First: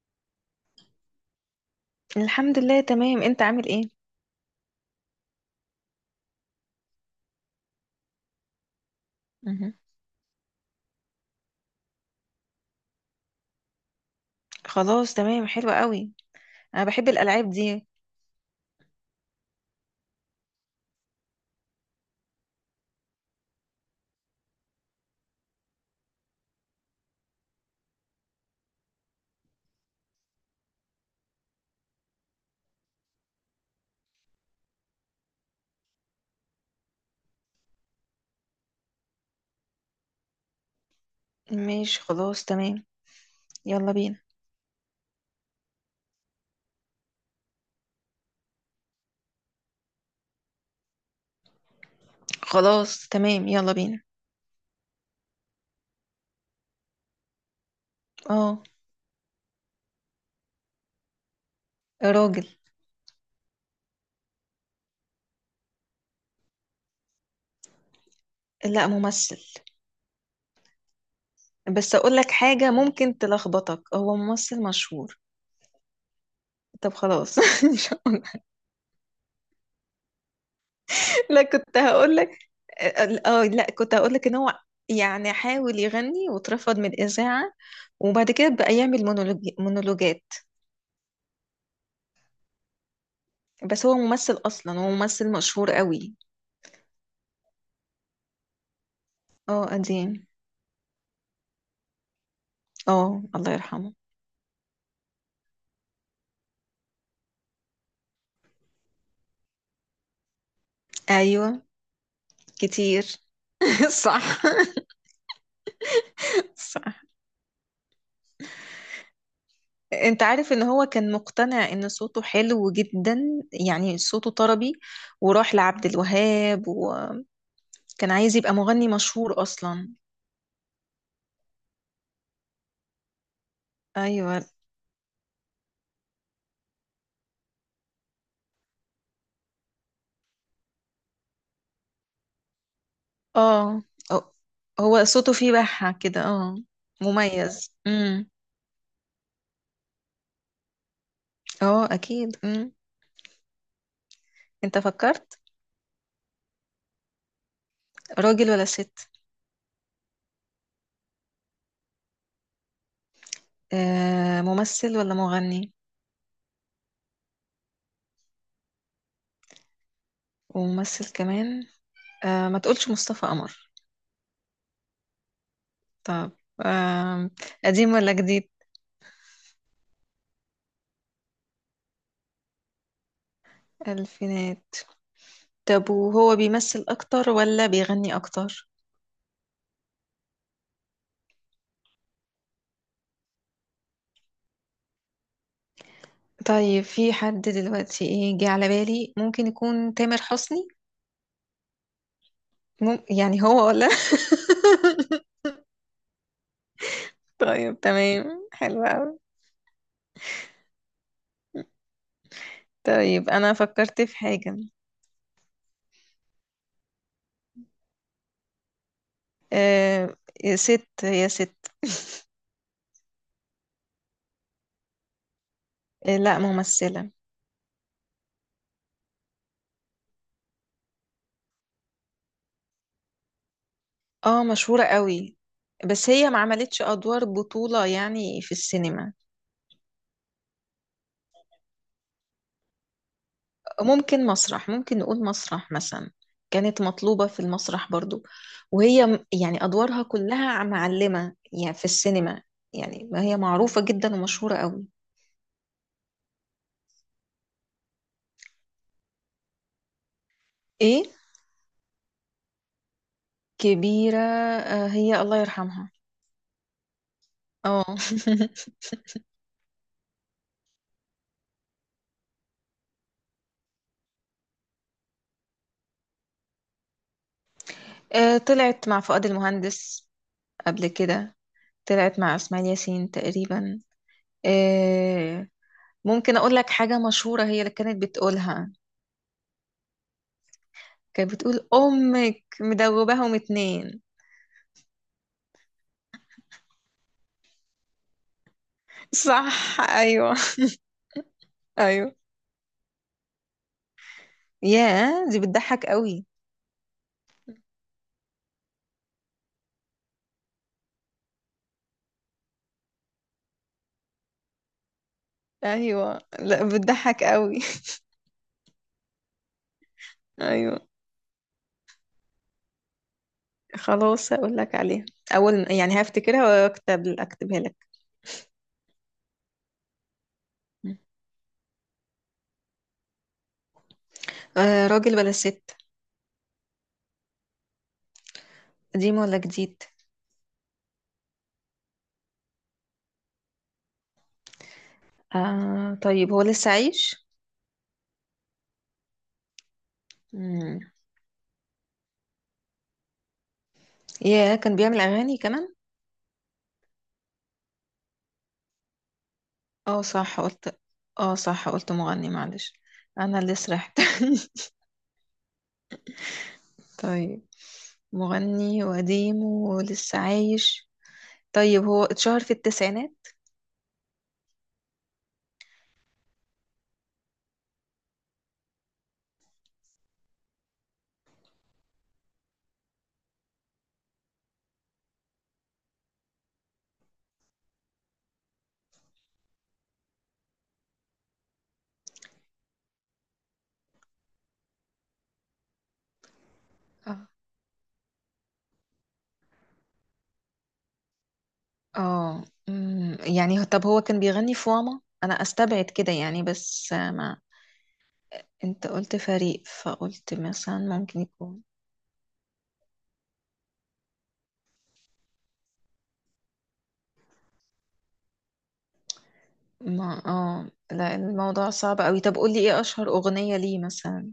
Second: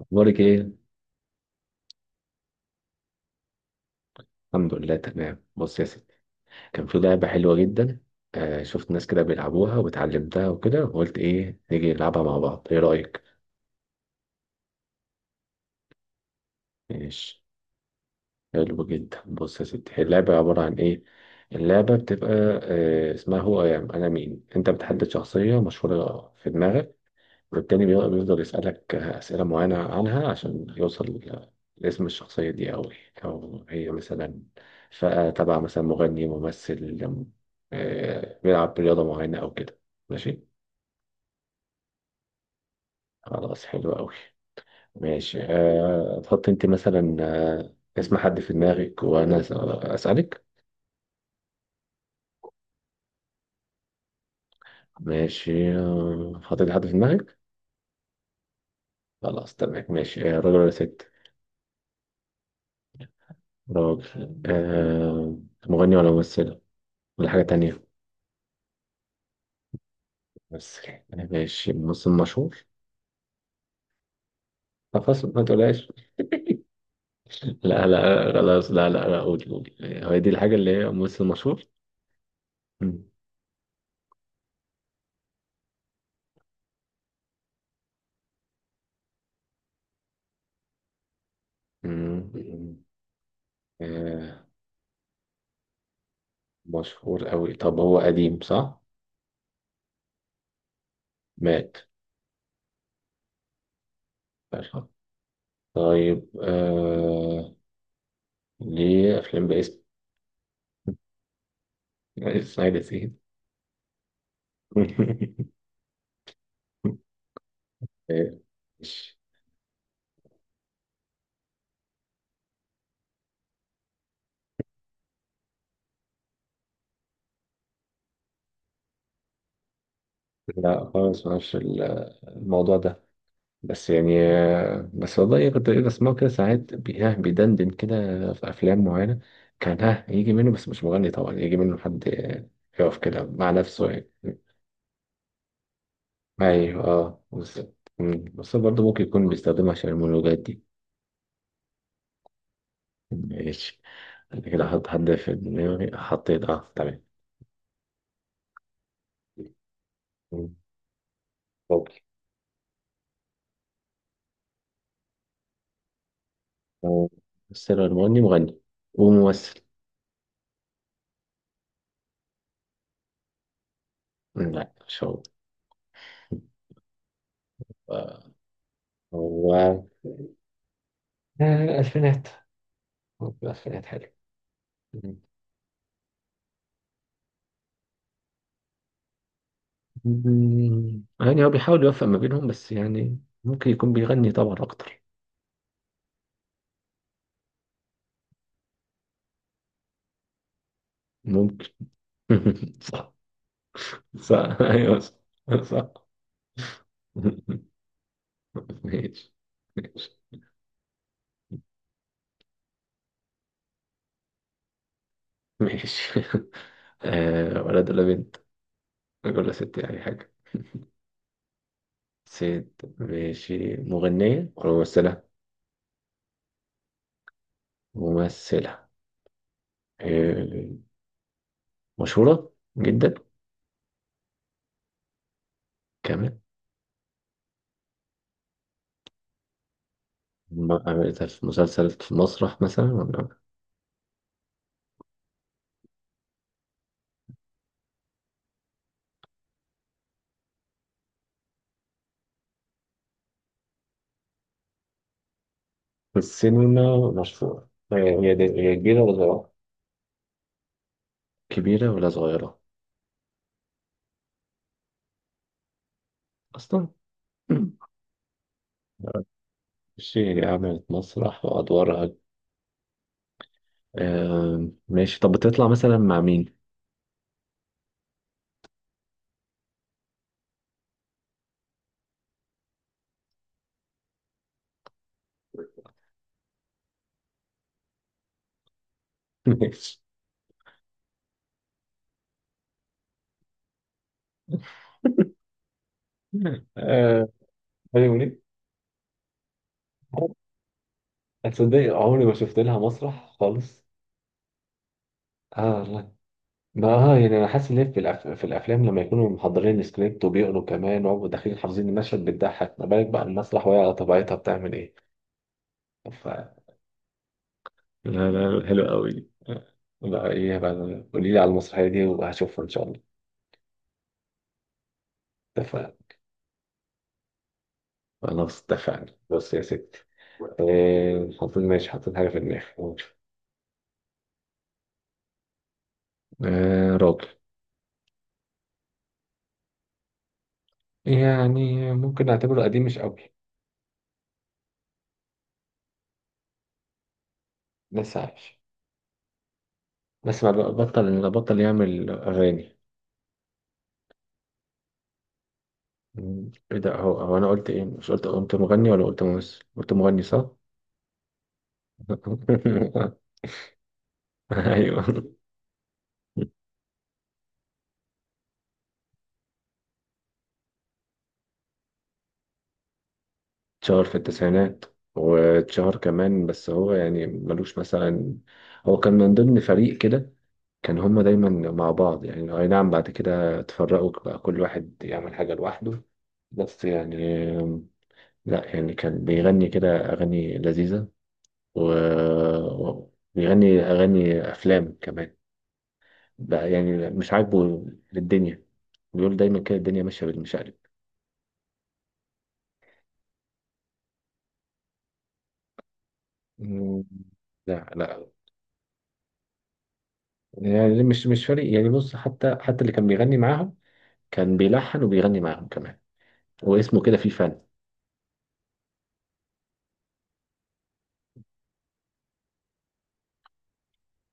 اخبارك ايه؟ الحمد لله، تمام. انت عامل ايه؟ الحمد لله تمام. بص يا سيدي، كان في لعبه حلوه جدا. شفت ناس كده مهم. بيلعبوها واتعلمتها وكده، وقلت ايه نيجي نلعبها مع بعض، ايه رايك؟ خلاص تمام، حلو قوي. انا بحب ماشي. الالعاب دي. حلو جدا. بص يا سيدي، هي اللعبه عباره عن ايه؟ اللعبه بتبقى اسمها هو أيام انا مين. انت بتحدد شخصيه مشهوره في دماغك، والتاني بيفضل يسألك أسئلة معينة عنها عشان يوصل لاسم الشخصية دي، أو هي مثلا فئة تبع مثلا مغني، ممثل، بيلعب رياضة معينة أو كده. ماشي. ماشي، خلاص تمام. خلاص يلا حلو أوي. بينا. ماشي، أه تحط أنت مثلا اسم حد في دماغك، وأنا أسألك. خلاص تمام، يلا بينا. ماشي، حطيت حد في دماغك. اه. خلاص تمام. ماشي، راجل ولا ست؟ راجل. راجل. أه. مغني ولا ممثل ولا حاجة تانية؟ لا، ممثل. بس يعني ماشي، بس الممثل اقول لك مشهور؟ حاجة ممكن تلخبطك، هو ممثل طب مشهور. خلاص، ما تقولهاش. طب خلاص. لا لا خلاص، لا لا لا، قولي قولي، هو دي الحاجة اللي هي ممثل لا، مشهور. كنت هقول لك. اه. مم. آه، لا كنت هقول لك ان هو يعني حاول يغني واترفض من الإذاعة. وبعد كده بقى يعمل مونولوجات. مم. بس هو آه، ممثل أصلا، هو ممثل مشهور قوي. مشهور قوي. طب هو قديم صح؟ اه، قديم. مات؟ اه، الله يرحمه. طيب آه، ليه أفلام باسم ايوه. إسماعيل كتير. ياسين. صح. صح. آه، مش- انت عارف ان هو كان مقتنع ان صوته حلو جدا، يعني صوته طربي. وراح لعبد الوهاب، وكان عايز يبقى مغني مشهور اصلا. لا خالص، ما أعرفش الموضوع ده، بس يعني ايوه. بس والله إيه، كنت ايه بسمعه كده ساعات ها بيدندن كده في افلام معينه. كان ها يجي منه، بس مش مغني طبعا، يجي منه حد يقف كده مع اه. نفسه يعني. اه. هو صوته فيه بحة كده، اه. ايوه اه مميز. بالظبط. مم. بس برضه ممكن يكون بيستخدمها عشان المونولوجات دي. اه، اكيد. ماشي. انا كده انت حط حد في فكرت؟ دماغي، حطيت اه تمام. راجل ولا ست؟ مم. اوكي. آه، ممثل ولا مغني؟ آه، بس أنا المغني مغني وممثل. وممثل كمان. آه، ما تقولش مصطفى قمر. مم، لا مش هو. طب. آه. قديم ولا آه، جديد؟ هو الفينات، هو في الألفينات. حلو. الفينات. طب، وهو بيمثل اكتر ولا بيغني اكتر؟ مم، يعني هو بيحاول يوفق ما بينهم، بس يعني ممكن يكون بيغني طبعا أكتر. طيب، في حد دلوقتي، ايه، جه على بالي ممكن يكون تامر حسني. ممكن. صح. يعني هو ولا؟ صح أيوه، صح صح. طيب، تمام. حلو قوي. ماشي. ماشي. طيب، انا فكرت في حاجة. ماشي. آه، ولد ولا بنت، ولا ست يعني آه. حاجة؟ يا ست، يا ست. ست؟ ماشي، مغنية ولا ممثلة؟ آه، لا، ممثلة. ممثلة. آه. مشهورة جدا. اه، مشهورة قوي. بس هي كمان ما عملتش ادوار بطولة يعني في السينما. ما عملتها في مسلسل، في مسرح مثلا ولا ممكن مسرح، ممكن نقول مسرح مثلا. كانت مطلوبة في المسرح برضو. وهي يعني أدوارها كلها معلمة، يعني في السينما. يعني ما هي معروفة جدا ومشهورة قوي. في السينما؟ مشهورة هي. هي كبيرة ولا صغيرة؟ إيه؟ كبيرة ولا صغيرة؟ كبيرة. آه، هي الله يرحمها. أصلا. اه. ماشي، عملت مسرح وأدوارها. آه ماشي، طب بتطلع مثلا مع مين؟ آه، طلعت مع فؤاد المهندس قبل كده. طلعت مع إسماعيل ياسين تقريبا. آه، ممكن أقول لك حاجة مشهورة هي اللي كانت بتقولها. ماشي. كانت بتقول أمك مدوباهم اتنين. آه، هاني منيب. صح، أيوه. هتصدقي ايوه. عمري ما شفت لها مسرح خالص. ياه، دي اه بتضحك والله. قوي. ما اه يعني انا حاسس ان هي في في الافلام، لما يكونوا محضرين السكريبت وبيقروا كمان ويبقوا داخلين حافظين المشهد بتضحك، ما بالك بقى المسرح وهي على طبيعتها بتعمل ايه. ايوه، ف... لا، بتضحك قوي. لا لا حلو قوي. لا ايه بقى، ايوه. قولي لي على المسرحيه دي وهشوفها ان شاء الله. خلاص، هقول لك عليها. اول اتفقنا. يعني هفتكرها، اكتبها لك. خلاص اتفقنا. بص يا ستي، حطيت، ماشي، حطيت حاجة في دماغي، قول. آه، راجل بلا ست. راجل. قديم ولا جديد؟ يعني ممكن نعتبره قديم مش قوي. آه، طيب، هو لسه عايش. لسه عايش، بس ما بقى- مم. بطل يعمل أغاني. ياه، كان بيعمل اغاني كمان. مم، ايه ده. هو انا قلت ايه، مش قلت، قلت مغني ولا قلت ممثل؟ قلت اه، مغني صح صح. قلت. اه، صح قلت مغني، معلش. انا اللي سرحت. ايوه. طيب. مغني وقديم ولسه عايش. طيب، هو اتشهر في التسعينات. اتشهر في التسعينات. واتشهر كمان، بس هو يعني ملوش مثلا، هو كان من ضمن فريق كده، كان هما دايما مع بعض. يعني أي نعم، بعد كده اتفرقوا بقى كل واحد يعمل حاجة لوحده. بس يعني، لا يعني كان بيغني كده أغاني لذيذة، و... بيغني أغاني أفلام كمان. بقى يعني مش عاجبه للدنيا، بيقول دايما كده الدنيا ماشية بالمشقلب. اه، يعني طب هو كان بيغني في، واما انا استبعد كده يعني، بس مم. ما لا لا. انت قلت فريق فقلت مثلا يعني ممكن مش يكون. فارق يعني، بص، حتى اللي كان بيغني معاهم، كان بيلحن وبيغني معاهم كمان، واسمه كده فيه فن. ما، اه، لا، الموضوع صعب قوي. طب قولي، ايه اشهر اغنية ليه مثلا؟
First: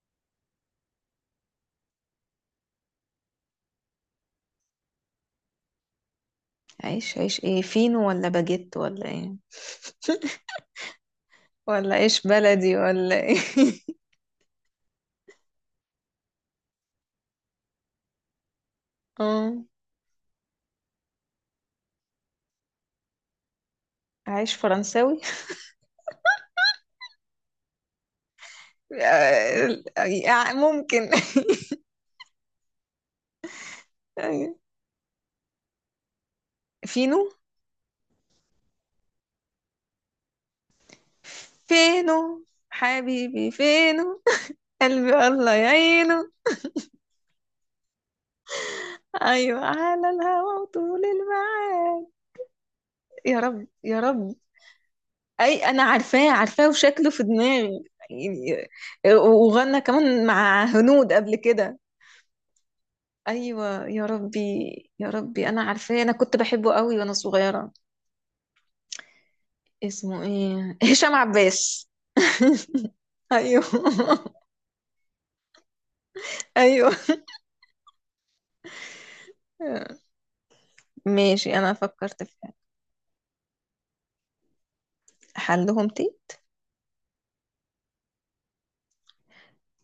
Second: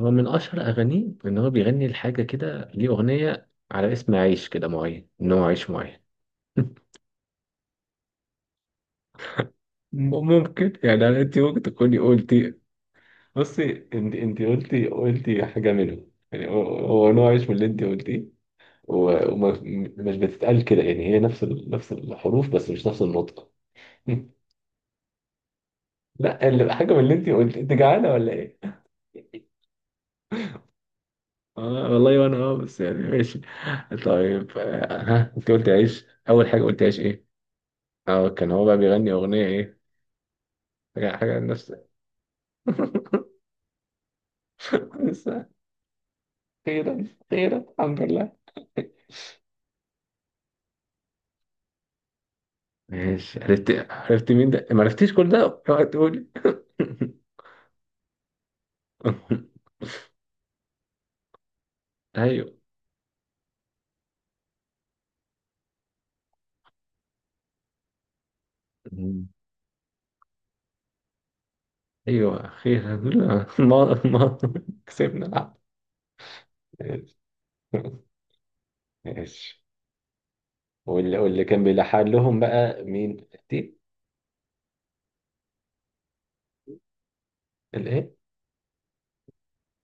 هو من اشهر اغانيه ان هو بيغني لحاجه كده، ليه اغنيه على اسم عيش كده معين، ان هو عيش معين. عيش، عيش ايه، فينو ولا باجيت ولا ايه؟ ممكن يعني، انت ممكن ولا تكوني عيش قلتي. بلدي ولا ايه؟ بصي، انت قلتي حاجه منهم يعني، هو نوع عيش من اللي انت قلتيه، وما اه، مش بتتقال كده يعني، هي نفس نفس الحروف بس مش نفس النطق. عيش فرنساوي؟ لا، اللي حاجه من اللي انت قلت، انت جعانه ولا ايه؟ آه، آه، ممكن. اه والله. وانا اه بس يعني ماشي. أيوة. طيب ها انت قلت عيش اول حاجه، قلت عيش فينو. ايه؟ اه كان هو بقى بيغني اغنيه ايه، حاجه الناس. فينو حبيبي فينو. قلبي لسه. الله يعينه. خيرا خيرا. الحمد لله. ايوه، على الهوا وطول الميعاد. ماشي يا رب، عرفت. يا عرفت رب. مين ده، ما عرفتيش كل ده، اي، انا اوعى تقولي. عارفاه عارفاه، وشكله في دماغي، يعني. وغنى كمان مع هنود قبل كده. ايوه. ايوه. يا ربي. يا ربي، انا عارفاه، انا كنت بحبه قوي وانا صغيره. اسمه ايه، هشام عباس. ايوه اخيرا. ايوه. ما ما كسبنا. العب. ايوه. ماشي. ماشي. واللي ماشي، كان انا بيلحق فكرت في لهم حاجة. بقى مين دي؟ احلهم تي. الايه؟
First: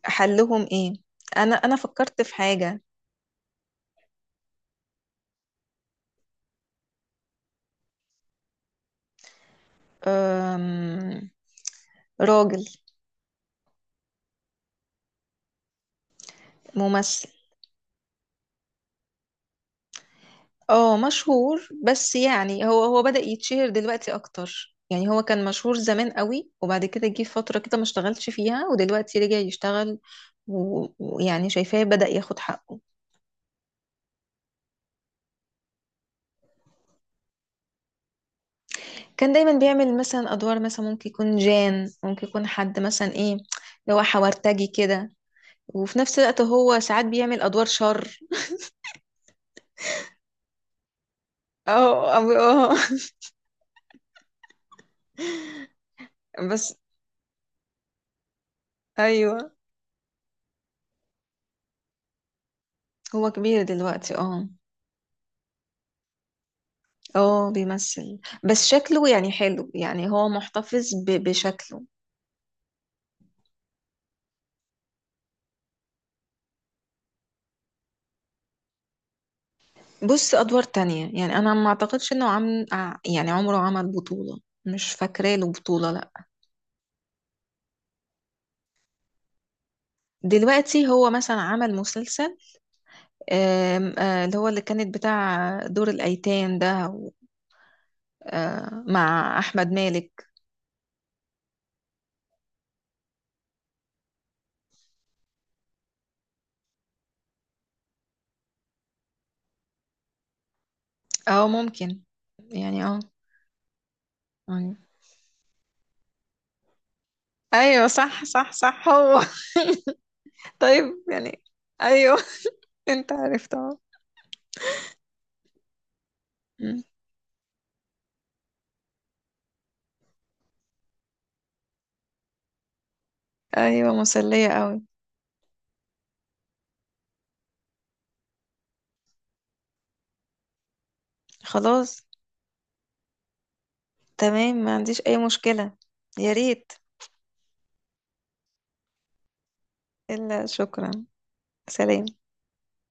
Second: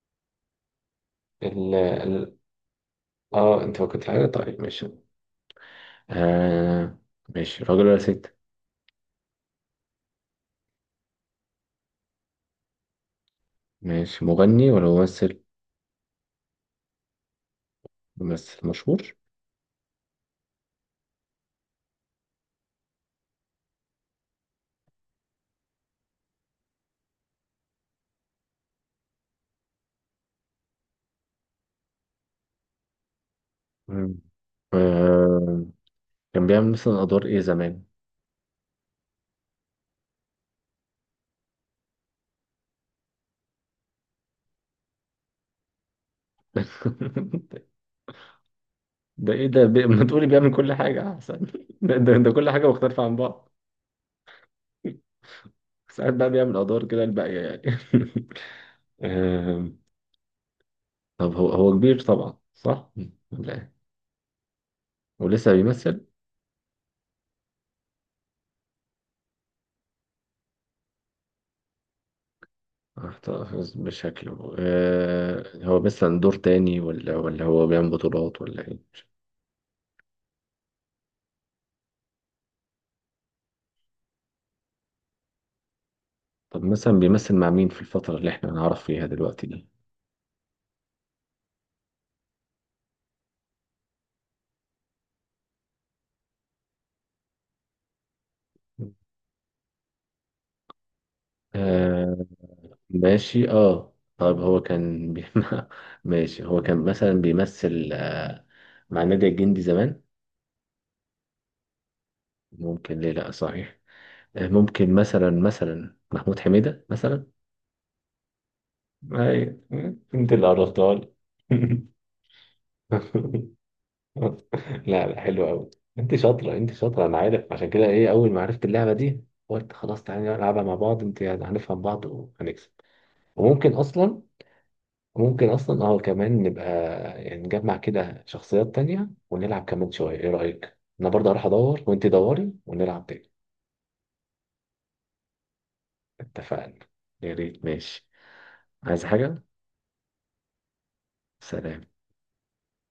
احلهم ايه. انا ال انا فكرت في ال- حاجه. اه انت فكرت في حاجه، طيب ماشي. آه ماشي، راجل ولا ست؟ أم... راجل. ماشي، مغني ولا ممثل؟ ممثل. ممثل مشهور. اه، مشهور. بس يعني هو بدأ يتشهر دلوقتي اكتر، يعني هو كان مشهور زمان قوي، وبعد كده جه فترة كده ما اشتغلش فيها، ودلوقتي رجع يشتغل. ويعني شايفاه بدأ ياخد حقه. مم. آه، كان بيعمل مثلا ادوار ايه زمان؟ كان دايما بيعمل مثلا ادوار، مثلا ممكن يكون جان، ممكن يكون حد مثلا، ايه اللي هو حورتجي كده. وفي نفس الوقت هو ساعات بيعمل ادوار شر. ده ايه ده ما تقولي بيعمل كل حاجه احسن. اه. ده, ده, اه. ده كل حاجه آه. مختلفه عن بعض. ساعات بقى بيعمل بس. ادوار كده الباقيه يعني. ايوه. آه، طب هو كبير طبعا صح؟ هو ولا كبير إيه؟ دلوقتي، اه. ولسه بيمثل. اه، بيمثل. بس شكله يعني حلو، يعني هو محتفظ بشكله. احتفظ بشكله. هو مثلا دور تاني، ولا هو بيعمل بطولات ولا ايه؟ بص، ادوار تانية يعني. انا ما اعتقدش انه عم يعني عمره عمل بطولة. مش فاكرة له بطولة، لا. طب مثلا بيمثل مع مين في الفتره اللي احنا نعرف فيها دلوقتي دي؟ دلوقتي هو مثلا عمل مسلسل، اللي هو اللي كانت بتاع دور الايتام ده آه، مع احمد مالك. آه، ماشي اه. طب هو كان ماشي. هو كان مثلا بيمثل مع النادي الجندي زمان. اه، ممكن، يعني، ممكن، اه. ليه لا، صحيح. أيوة. ممكن مثلا، محمود حميدة مثلا. ايوه، صح، صح، صح، هو. هاي. انت اللي عرفتها طيب، لي. يعني. ايوه. انت عرفت، اه. لا لا حلو قوي. انت شاطرة انت أمم. شاطرة. انا عارف، عشان كده ايه اول ما عرفت اللعبة دي قلت خلاص تعالى نلعبها مع بعض انت، يعني هنفهم بعض وهنكسب. وممكن ايوه، اصلا، مسلية قوي. ممكن اصلا اه كمان نبقى يعني نجمع كده شخصيات تانية ونلعب كمان شوية، ايه رأيك؟ انا برضه هروح ادور خلاص. وانت دوري ونلعب تاني. تمام، ما عنديش أي مشكلة. يا ريت. اتفقنا. يا ريت ماشي. عايز حاجة؟ إلا، شكرا. سلام. سلام.